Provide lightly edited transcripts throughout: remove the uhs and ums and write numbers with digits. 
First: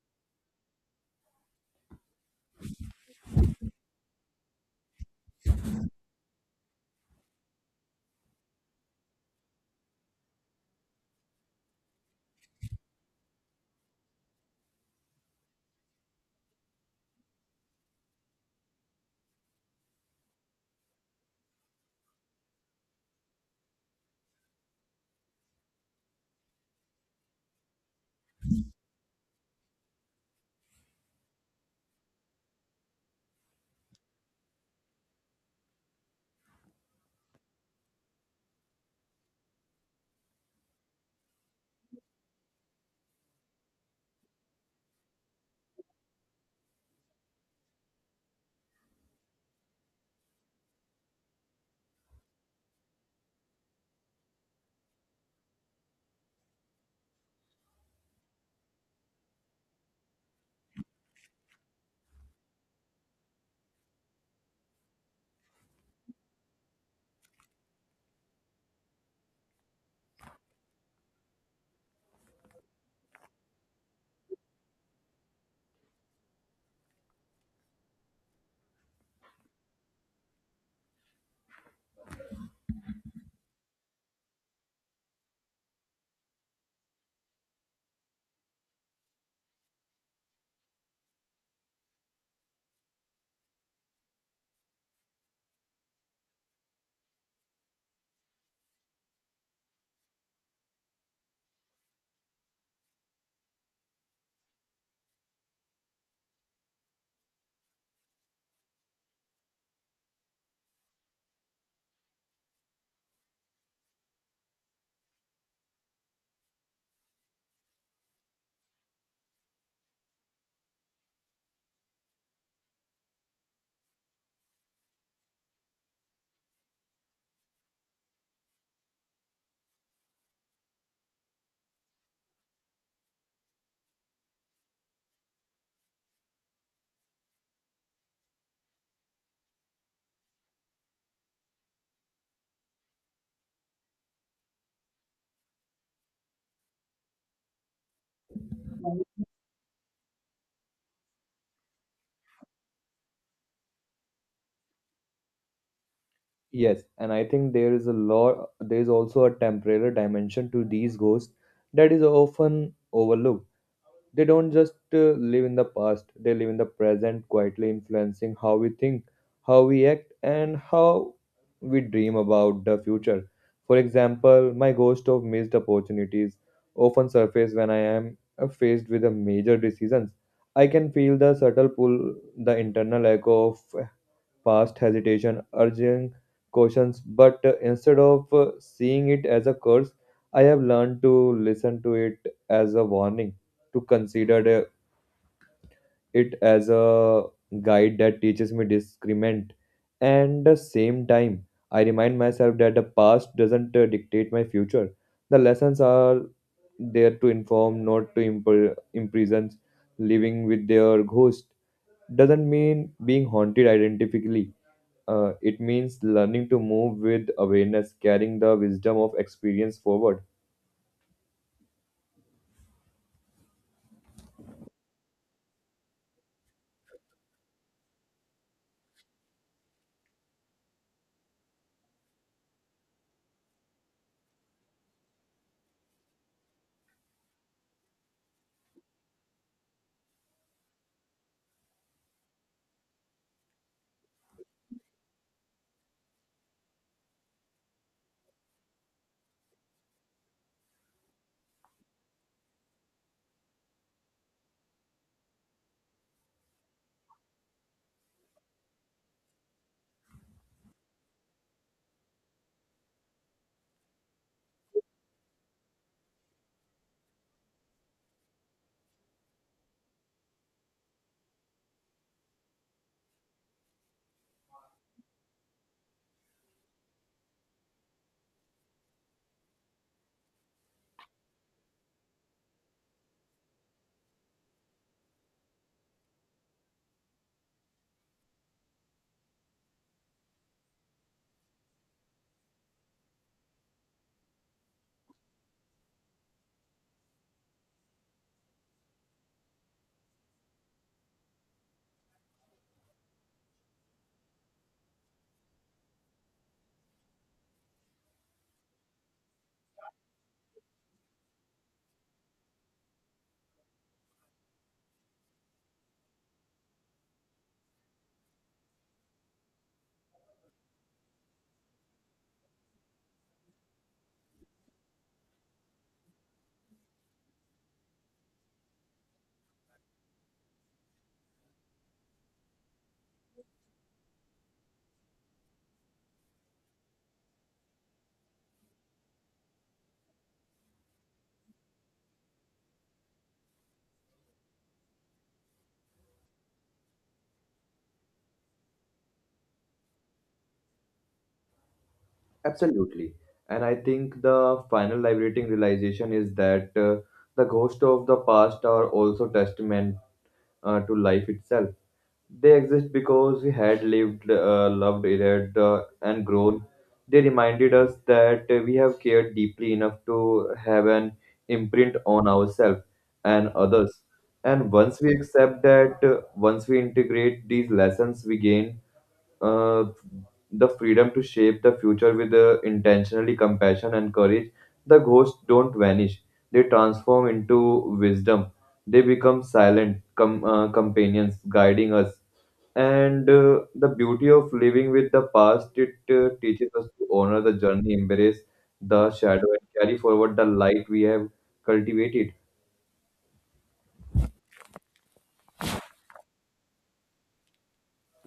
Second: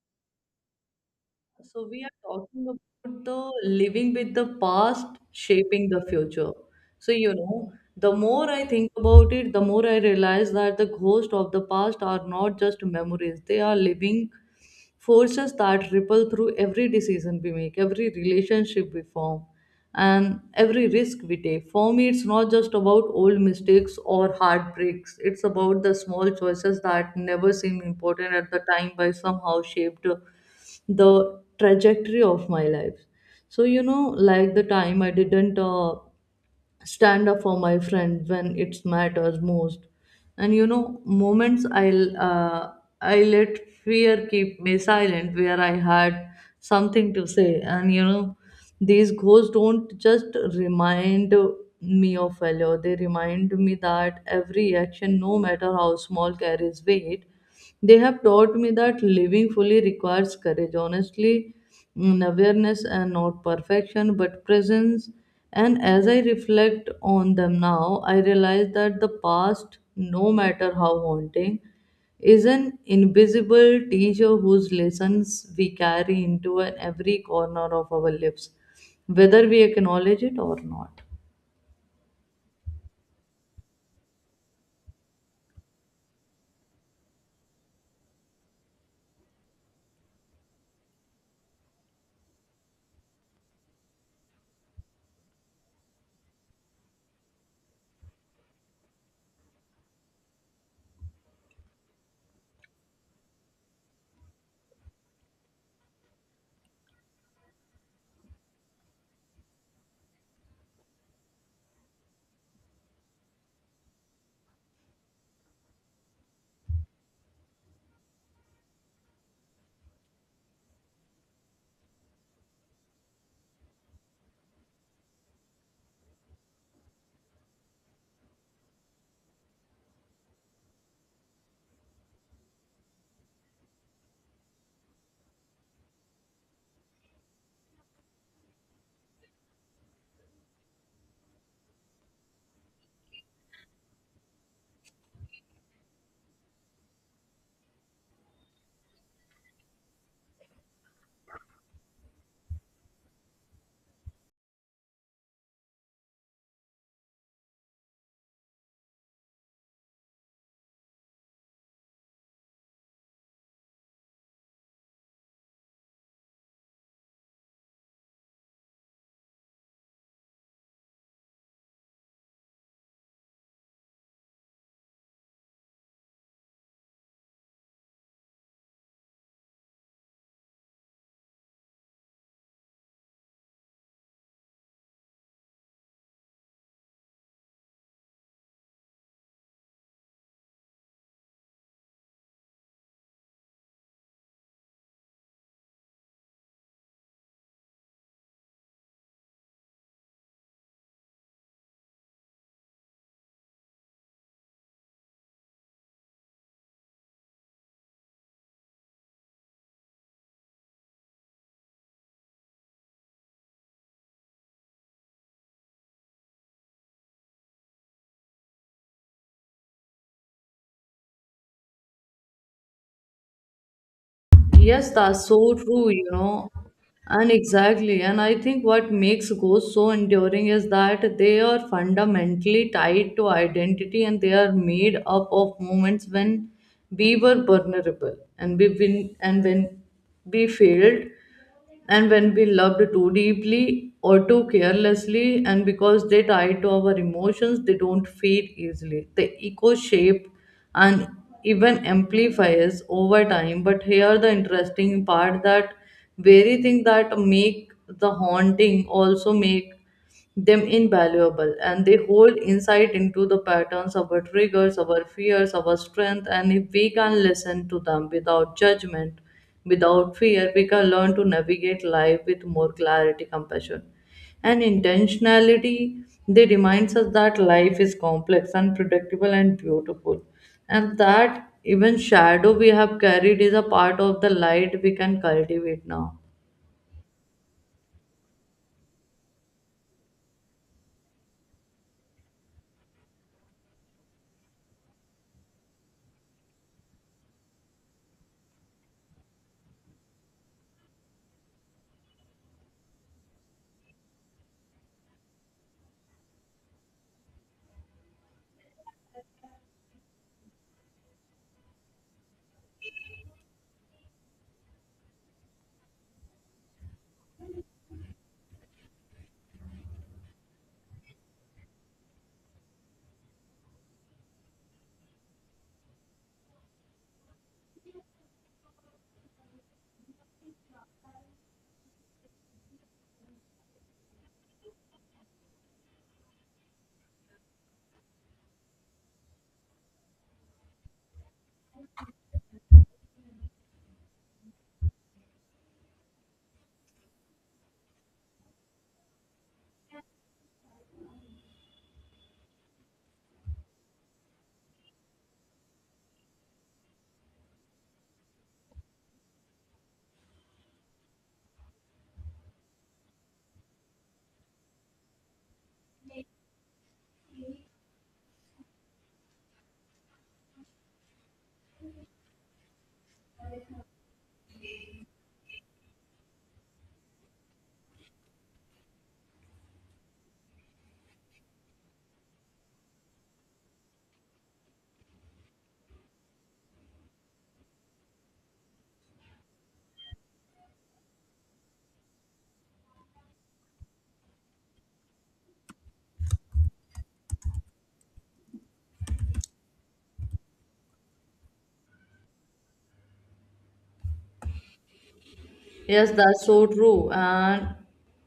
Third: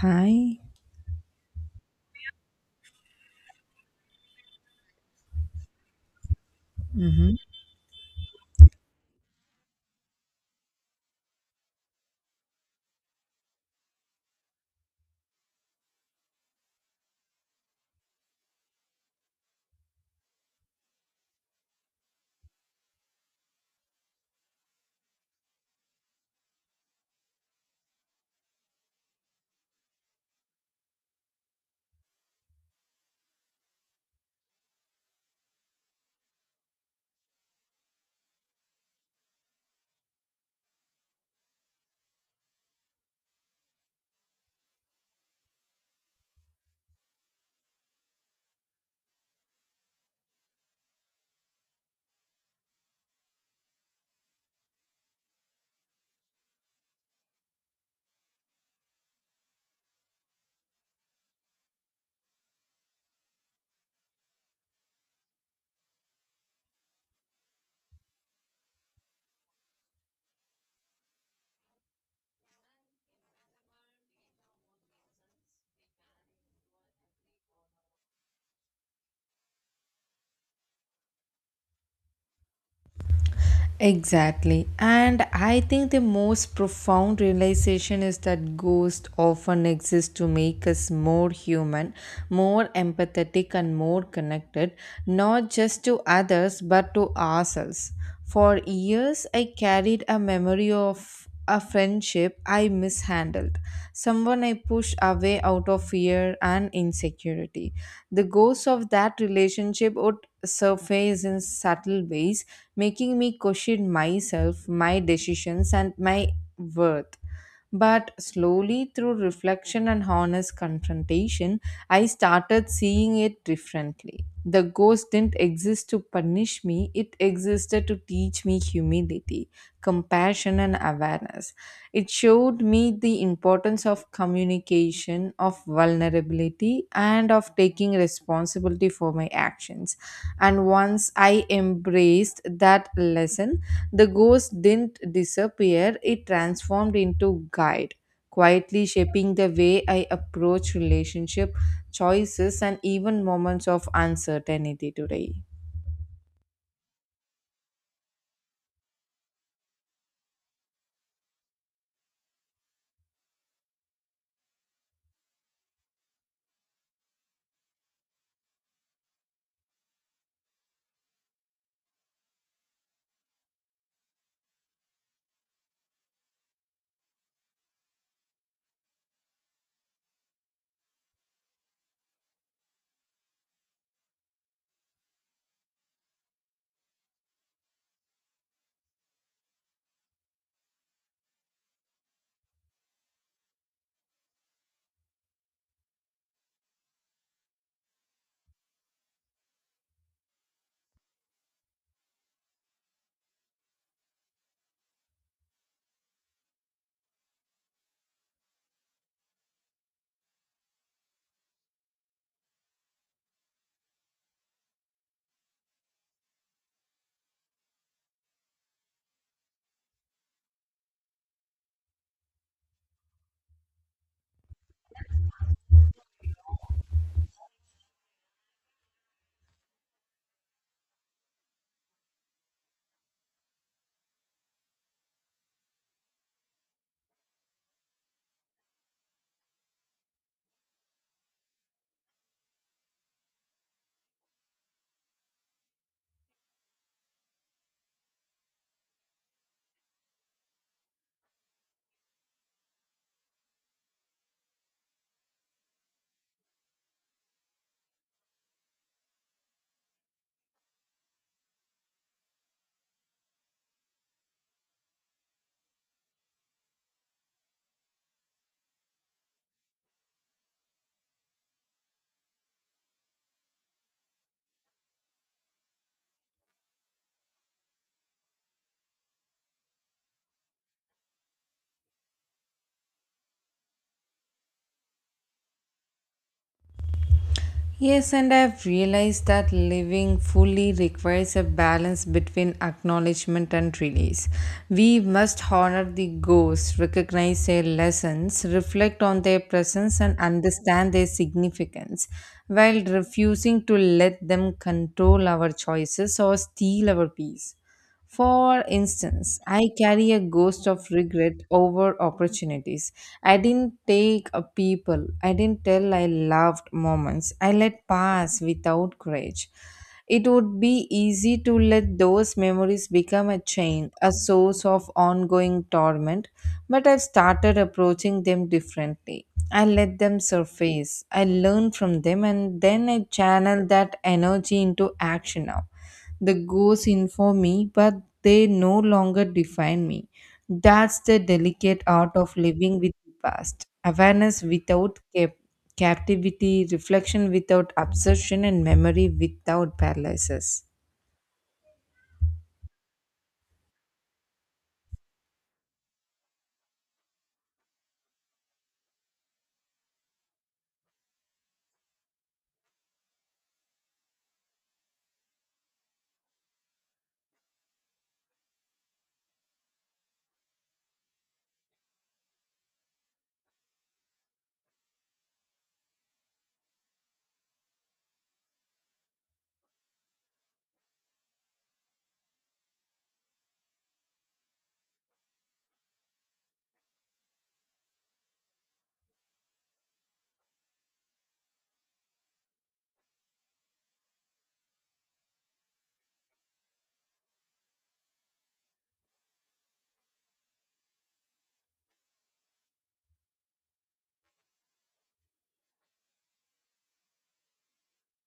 Hi. So we are talking about the living with the past shaping the future. Mm-hmm. The more I think about it, the more I realize that the ghosts of the past are not just memories. They are living forces that ripple through every decision we make, every relationship we form, and every risk we take. For me, it's not just about old mistakes or heartbreaks. It's about the small choices that never seem important at the time but somehow shaped the trajectory of my life. Like the time I didn't stand up for my friend when it matters most, and moments I'll I let fear keep me silent where I had something to say. And you know These ghosts don't just remind me of failure. They remind me that every action, no matter how small, carries weight. They have taught me that living fully requires courage, honestly, awareness, and not perfection, but presence. And as I reflect on them now, I realize that the past, no matter how haunting, is an invisible teacher whose lessons we carry into an every corner of our lives, whether we acknowledge it or not. Exactly. And I think the most profound realization is that ghosts often exist to make us more human, more empathetic, and more connected, not just to others but to ourselves. For years, I carried a memory of a friendship I mishandled, someone I pushed away out of fear and insecurity. The ghosts of that relationship would surface in subtle ways, making me question myself, my decisions, and my worth. But slowly, through reflection and honest confrontation, I started seeing it differently. The ghost didn't exist to punish me, it existed to teach me humility, compassion, and awareness. It showed me the importance of communication, of vulnerability, and of taking responsibility for my actions. And once I embraced that lesson, the ghost didn't disappear, it transformed into guide, quietly shaping the way I approach relationship, choices, and even moments of uncertainty today. Yes, and I think there is a lot, there is also a temporary dimension to these ghosts that is often overlooked. They don't just live in the past, they live in the present, quietly influencing how we think, how we act, and how we dream about the future. For example, my ghost of missed opportunities often surface when I am faced with a major decisions. I can feel the subtle pull, the internal echo of past hesitation, urging cautions, but instead of seeing it as a curse, I have learned to listen to it as a warning, to consider the- it as a guide that teaches me discernment. And the same time, I remind myself that the past doesn't dictate my future. The lessons are there to inform, not to imprison. Living with their ghost doesn't mean being haunted identically it means learning to move with awareness, carrying the wisdom of experience forward. Yes, that's so true, you know. And exactly. And I think what makes ghosts so enduring is that they are fundamentally tied to identity, and they are made up of moments when we were vulnerable, and when we failed, and when we loved too deeply or too carelessly. And because they tie to our emotions, they don't fade easily. The echo shape and even amplifies over time. But here the interesting part, that very thing that make the haunting also make them invaluable, and they hold insight into the patterns, our triggers, our fears, our strength. And if we can listen to them without judgment, without fear, we can learn to navigate life with more clarity, compassion, and intentionality. They remind us that life is complex, unpredictable, and beautiful, and that even shadow we have carried is a part of the light we can cultivate now. Yes, and I've realized that living fully requires a balance between acknowledgement and release. We must honor the ghosts, recognize their lessons, reflect on their presence, and understand their significance, while refusing to let them control our choices or steal our peace. For instance, I carry a ghost of regret over opportunities. I didn't take a people. I didn't tell I loved moments. I let pass without courage. It would be easy to let those memories become a chain, a source of ongoing torment, but I've started approaching them differently. I let them surface. I learn from them and then I channel that energy into action now the ghosts inform me, but they no longer define me. That's the delicate art of living with the past. Awareness without captivity, reflection without obsession, and memory without paralysis. Absolutely. And I think the final liberating realization is that the ghosts of the past are also testament to life itself. They exist because we had lived, loved, erred, and grown. They reminded us that we have cared deeply enough to have an imprint on ourselves and others. And once we accept that, once we integrate these lessons we gain uh, the freedom to shape the future with intentionally compassion and courage, the ghosts don't vanish. They transform into wisdom. They become companions guiding us. And the beauty of living with the past, it teaches us to honor the journey, embrace the shadow, and carry forward the light we have cultivated. Yes, that's so true. And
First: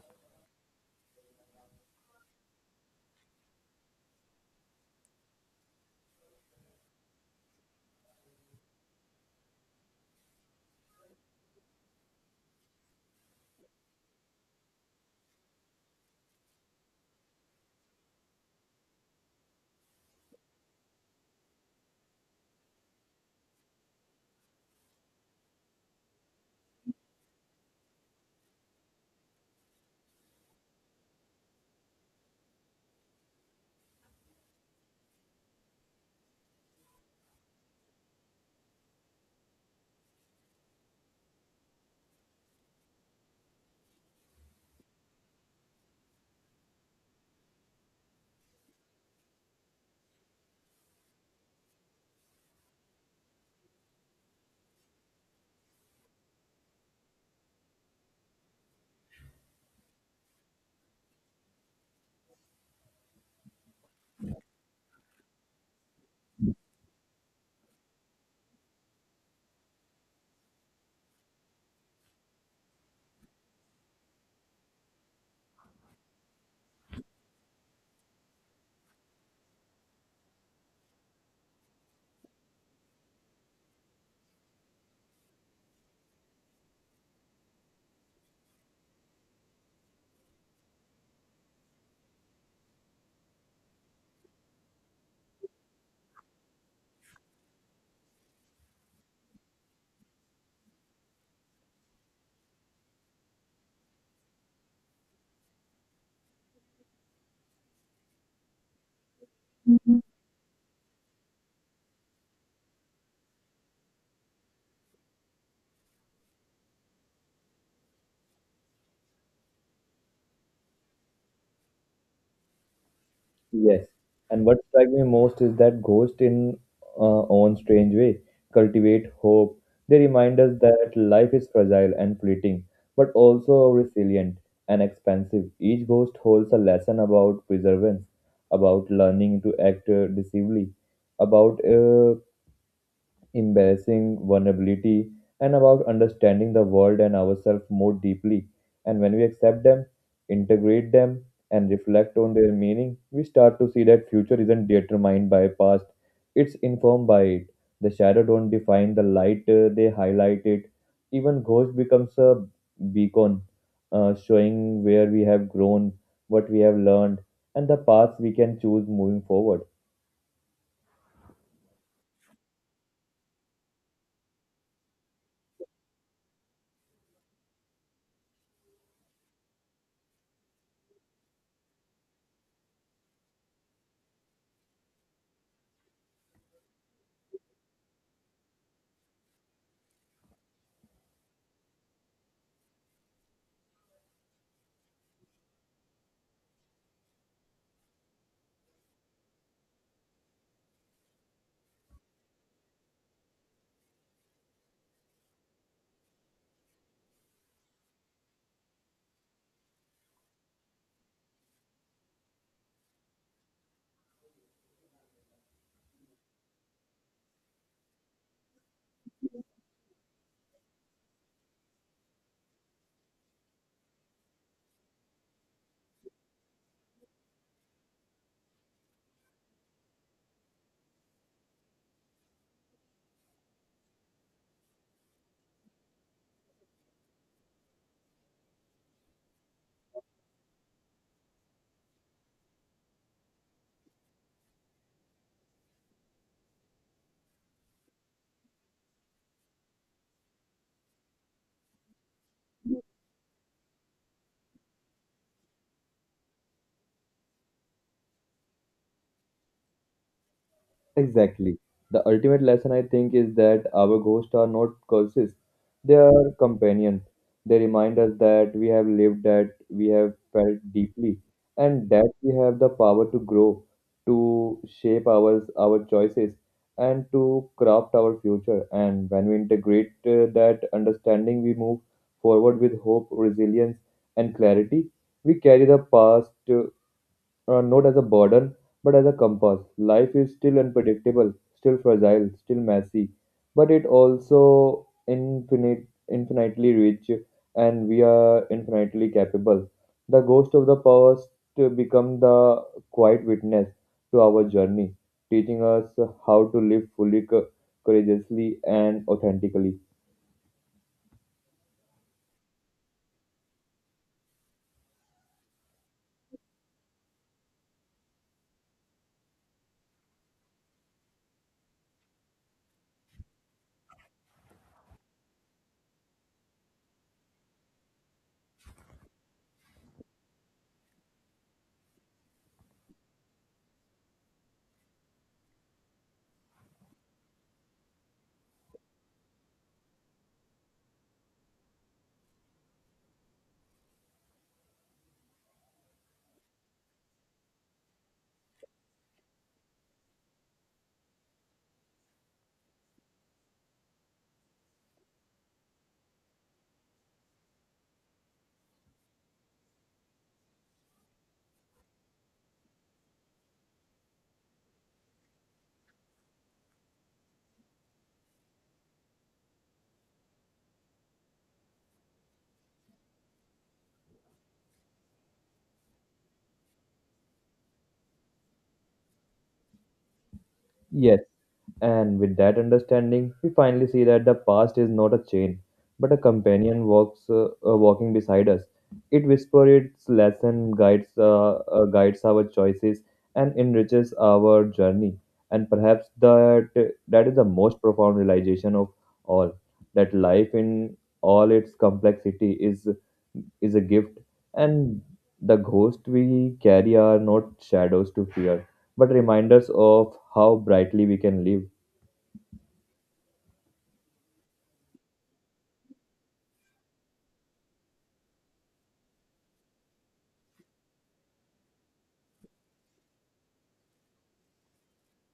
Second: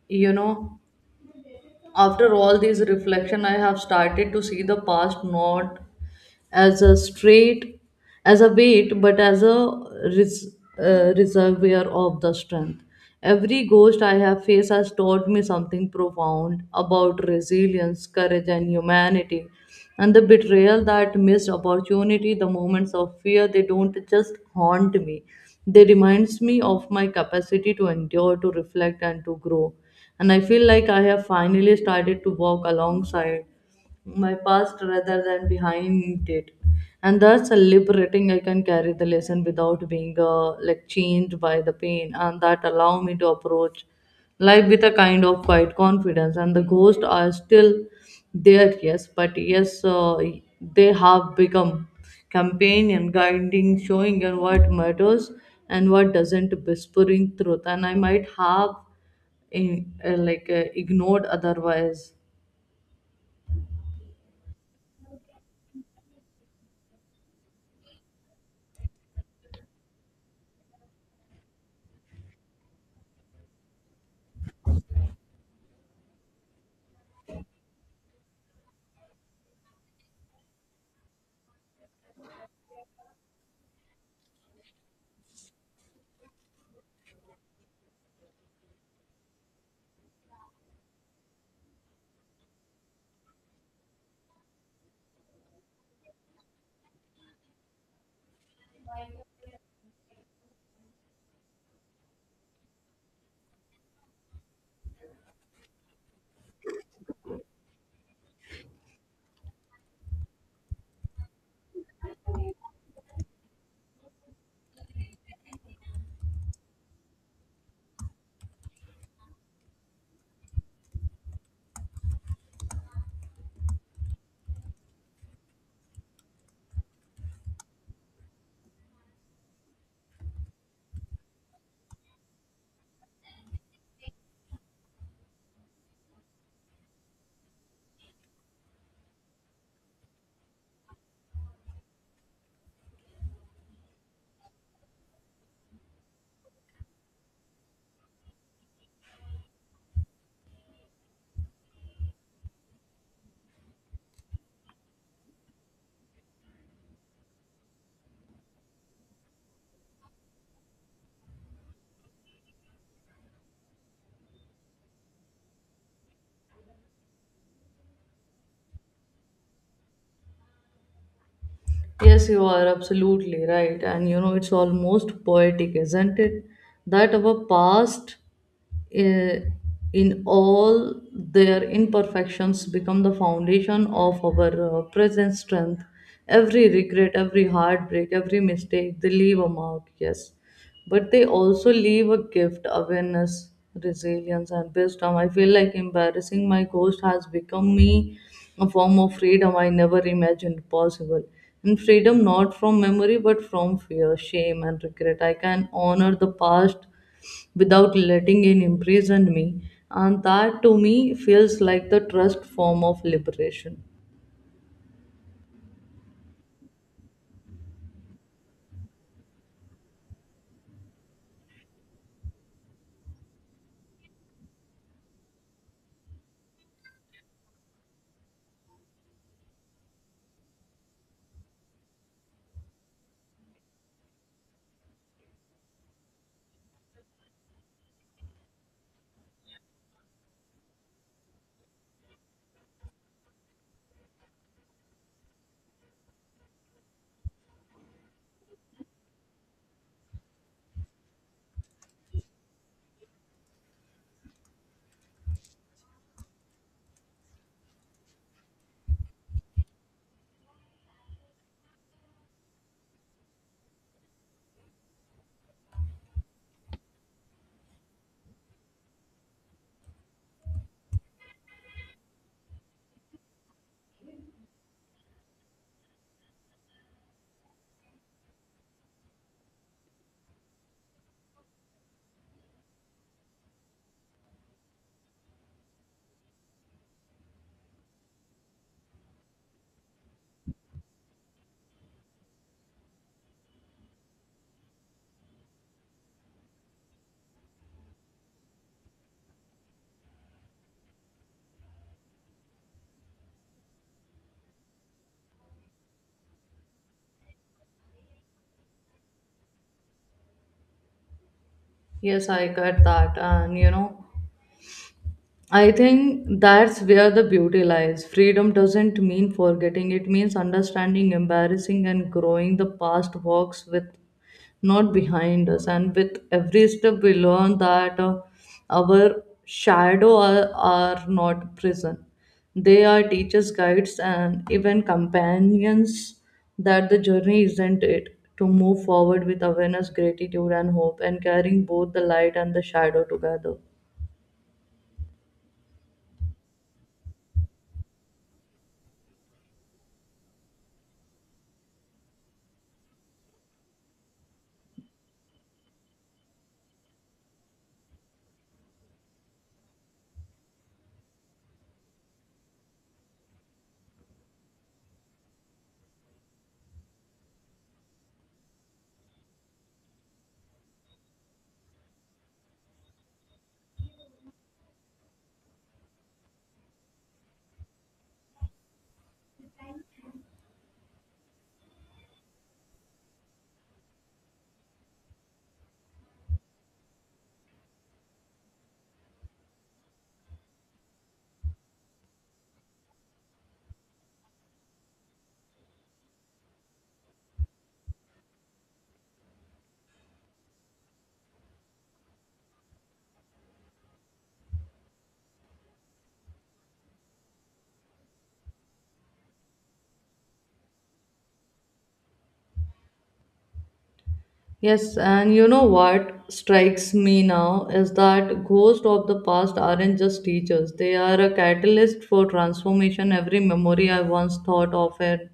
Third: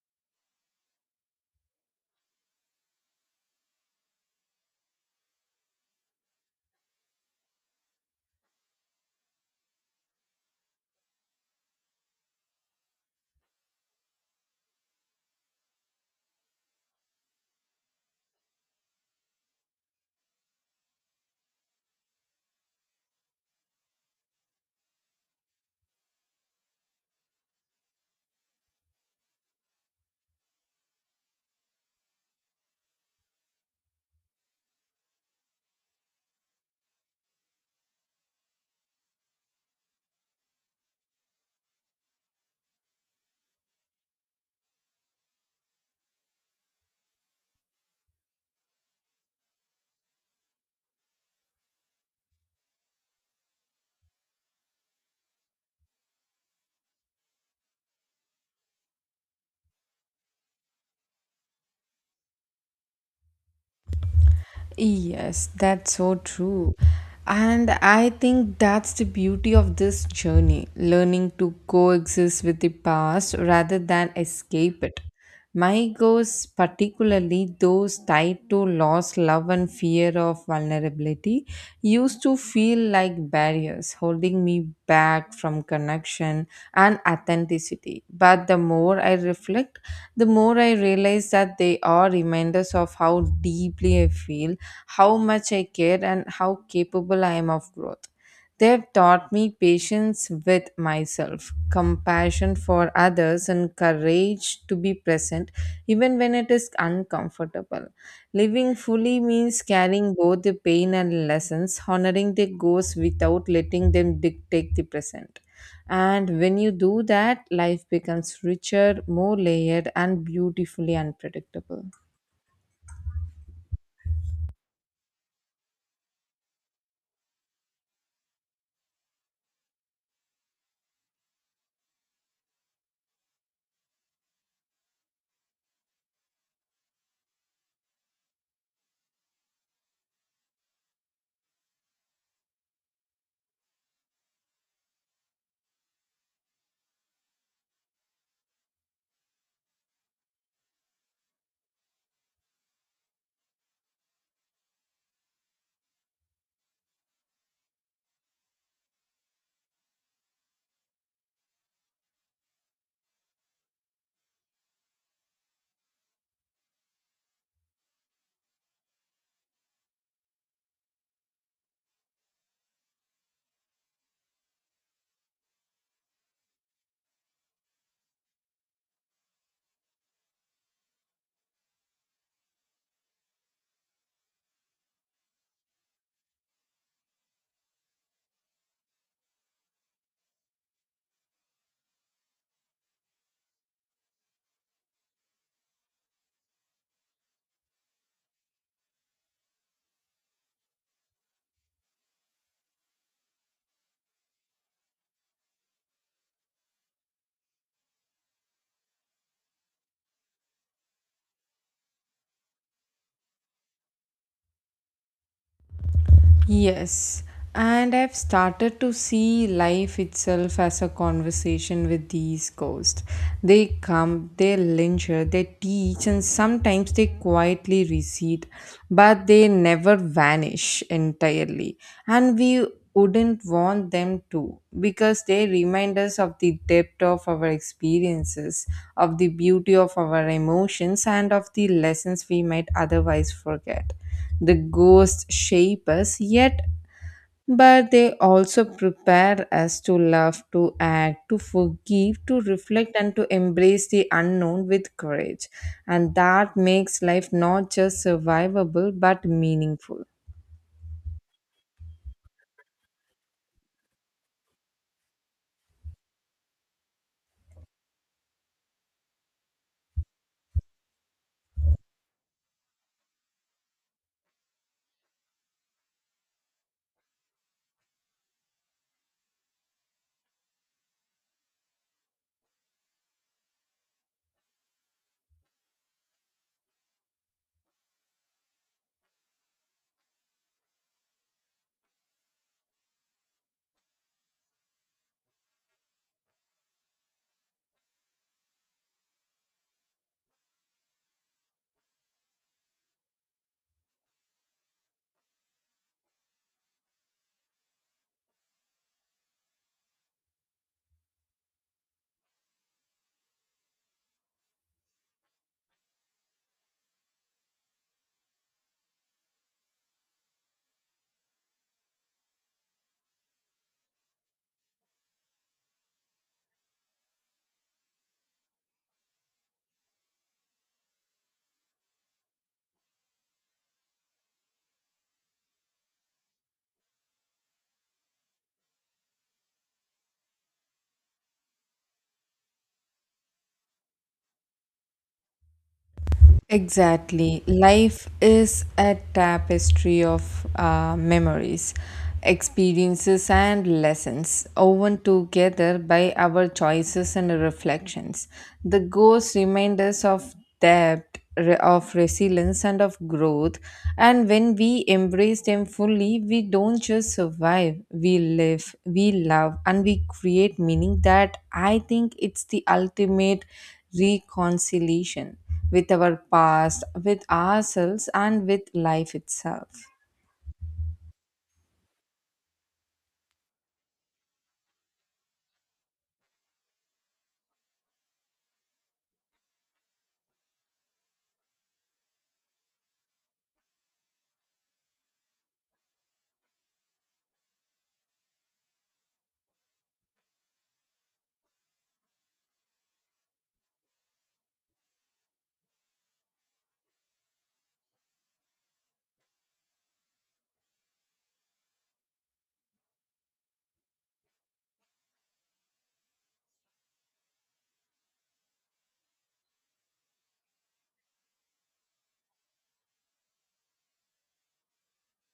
you know After all these reflection, I have started to see the past not as a straight, as a weight, but as a reservoir of the strength. Every ghost I have faced has taught me something profound about resilience, courage, and humanity. And the betrayal, that missed opportunity, the moments of fear, they don't just haunt me. They reminds me of my capacity to endure, to reflect, and to grow. And I feel like I have finally started to walk alongside my past rather than behind it. And that's a liberating. I can carry the lesson without being like changed by the pain, and that allow me to approach life with a kind of quiet confidence. And the ghosts are still there, yes, but yes, they have become companion, guiding, showing, and what matters and what doesn't, whispering truth. And I might have in, like ignored otherwise. Yes, that's so true. And I think that's the beauty of this journey, learning to coexist with the past rather than escape it. My goals, particularly those tied to loss, love, and fear of vulnerability, society used to feel like barriers holding me back from connection and authenticity. But the more I reflect, the more I realize that they are reminders of how deeply I feel, how much I care, and how capable I am of growth. They have taught me patience with myself, compassion for others, and courage to be present even when it is uncomfortable. Living fully means carrying both the pain and lessons, honoring the goals without letting them dictate the present. And when you do that, life becomes richer, more layered, and beautifully unpredictable. Yes. And what struck me most is that ghosts, in own strange way, cultivate hope. They remind us that life is fragile and fleeting, but also resilient and expansive. Each ghost holds a lesson about perseverance, about learning to act decisively, about embarrassing vulnerability, and about understanding the world and ourselves more deeply. And when we accept them, integrate them, and reflect on their meaning, we start to see that future isn't determined by past, it's informed by it. The shadow don't define the light, they highlight it. Even ghost becomes a beacon, showing where we have grown, what we have learned, and the paths we can choose moving forward. Yes, you are absolutely right. And you know, it's almost poetic, isn't it, that our past, uh, in all their imperfections, become the foundation of our present strength. Every regret, every heartbreak, every mistake, they leave a mark, yes, but they also leave a gift: awareness, resilience, and wisdom. I feel like embarrassing my ghost has become me a form of freedom I never imagined possible. And freedom not from memory but from fear, shame, and regret. I can honor the past without letting it imprison me, and that to me feels like the trust form of liberation. Yes, and I've started to see life itself as a conversation with these ghosts. They come, they linger, they teach, and sometimes they quietly recede, but they never vanish entirely. And we wouldn't want them to because they remind us of the depth of our experiences, of the beauty of our emotions, and of the lessons we might otherwise forget. The ghosts shape us, yet, but they also prepare us to love, to act, to forgive, to reflect, and to embrace the unknown with courage. And that makes life not just survivable but meaningful. Exactly. The ultimate lesson I think is that our ghosts are not curses. They are companions. They remind us that we have lived, that we have felt deeply, and that we have the power to grow, to our choices, and to craft our future. And when we integrate that understanding, we move forward with hope, resilience, and clarity. We carry the past, not as a burden, but as a compass. Life is still unpredictable, still fragile, still messy, but it also infinite, infinitely rich, and we are infinitely capable. The ghost of the past become the quiet witness to our journey, teaching us how to live fully, courageously, and authentically. Yes, I get that. And you know, I think that's where the beauty lies. Freedom doesn't mean forgetting, it means understanding, embarrassing, and growing. The past walks with, not behind us, and with every step, we learn that our shadow are not prison. They are teachers, guides, and even companions. That the journey isn't it to move forward with awareness, gratitude, and hope, and carrying both the light and the shadow together. Exactly. Life is a tapestry of memories, experiences, and lessons, woven together by our choices and reflections. The ghosts remind us of depth, of resilience, and of growth. And when we embrace them fully, we don't just survive, we live, we love, and we create meaning that I think it's the ultimate reconciliation with our past, with ourselves, and with life itself. Yes, and with that understanding, we finally see that the past is not a chain, but a companion walks walking beside us. It whispers its lesson, guides our choices, and enriches our journey. And perhaps that is the most profound realization of all that life in all its complexity is a gift, and the ghosts we carry are not shadows to fear, but reminders of how brightly we can live. Yes, and you know what strikes me now is that ghosts of the past aren't just teachers. They are a catalyst for transformation. Every memory I once thought of it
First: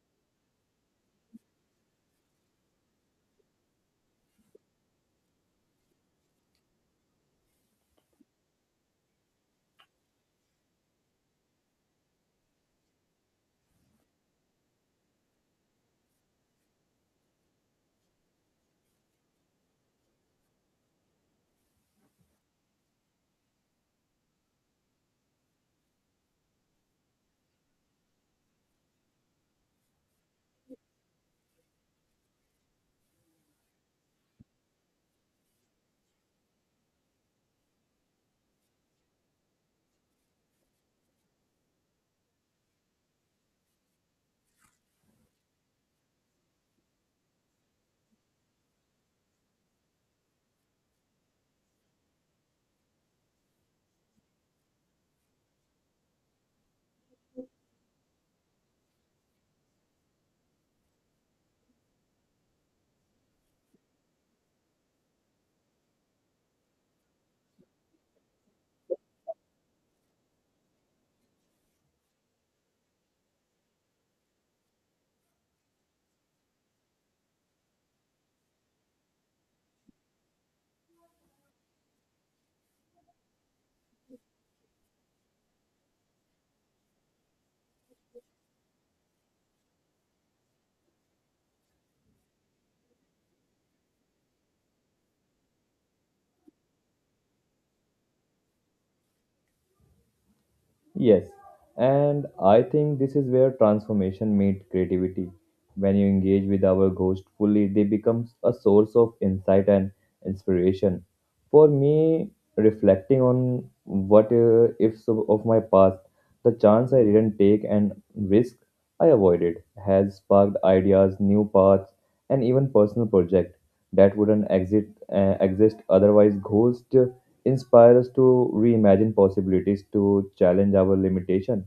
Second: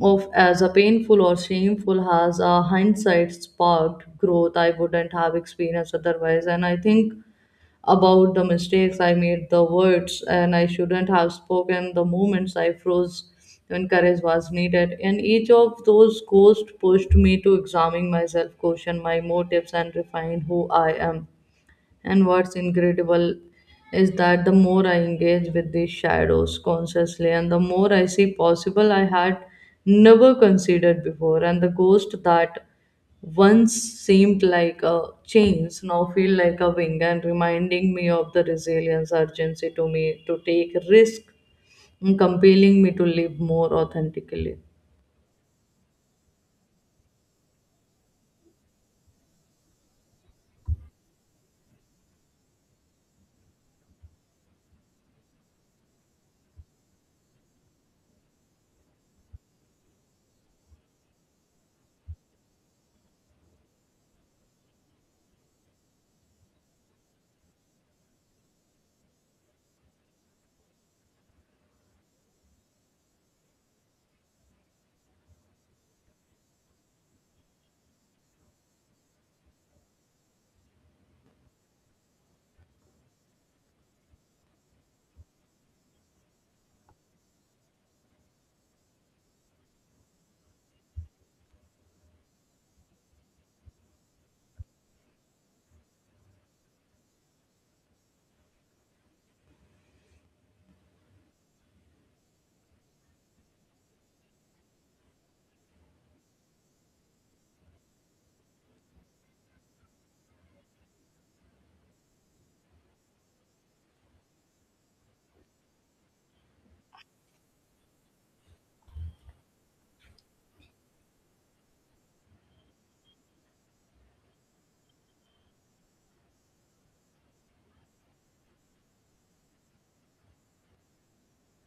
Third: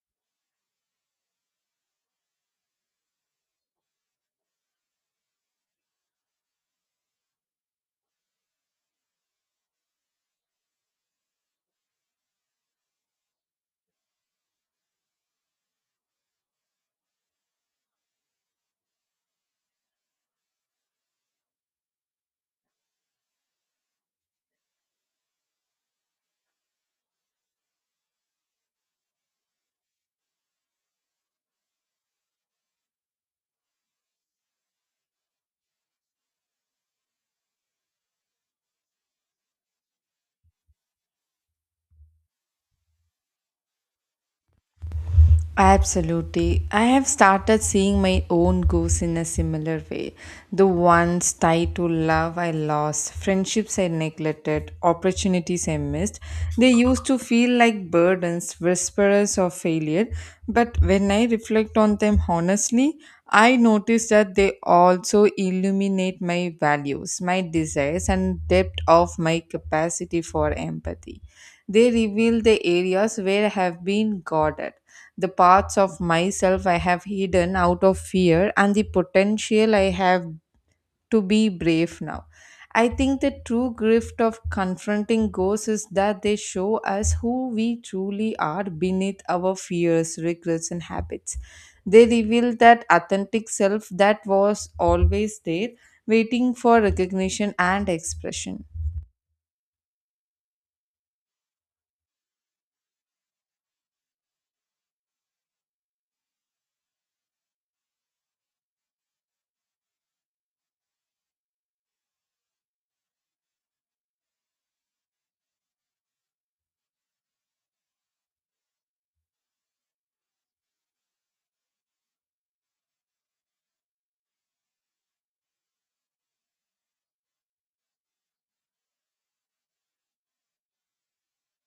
of as a painful or shameful has a hindsight sparked growth I wouldn't have experienced otherwise. And I think about the mistakes I made, the words and I shouldn't have spoken, the moments I froze when courage was needed. And each of those ghosts pushed me to examine myself, question my motives, and refine who I am. And what's incredible is that the more I engage with these shadows consciously, and the more I see possible I had never considered before, and the ghost that once seemed like a chains now feel like a wing and reminding me of the resilience urgency to me to take risk and compelling me to live more authentically. Absolutely. I have started seeing my own goals in a similar way. The ones tied to love I lost, friendships I neglected, opportunities I missed. They used to feel like burdens, whisperers of failure. But when I reflect on them honestly, I notice that they also illuminate my values, my desires, and depth of my capacity for empathy. They reveal the areas where I have been guarded, the parts of myself I have hidden out of fear, and the potential I have to be brave now. I think the true gift of confronting ghosts is that they show us who we truly are beneath our fears, regrets, and habits. They reveal that authentic self that was always there, waiting for recognition and expression. Yes, and I think this is where transformation meets creativity. When you engage with our ghost fully, they become a source of insight and inspiration. For me, reflecting on what ifs of my past, the chance I didn't take and risk I avoided has sparked ideas, new paths, and even personal projects that wouldn't exist, exist otherwise. Ghosts inspire us to reimagine possibilities, to challenge our limitation,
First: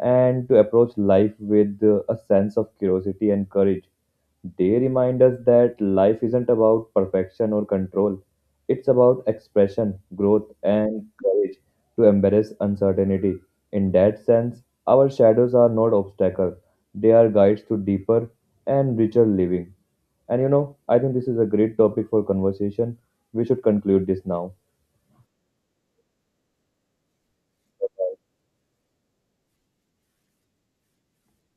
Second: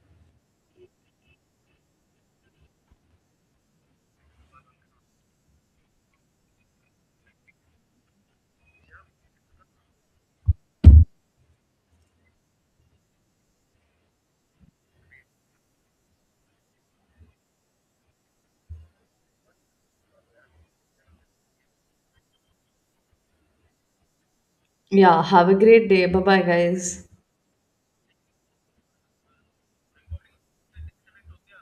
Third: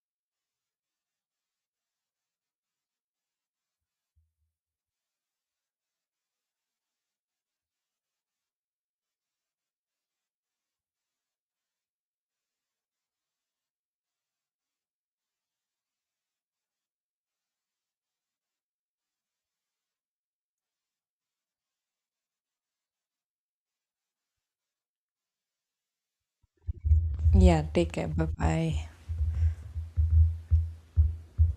and to approach life with a sense of curiosity and courage. They remind us that life isn't about perfection or control. It's about expression, growth, and courage to embrace uncertainty. In that sense, our shadows are not obstacles. They are guides to deeper and richer living. And you know, I think this is a great topic for conversation. We should conclude this now. Yeah, have a great day. Bye bye, guys. Yeah, take care. Bye bye.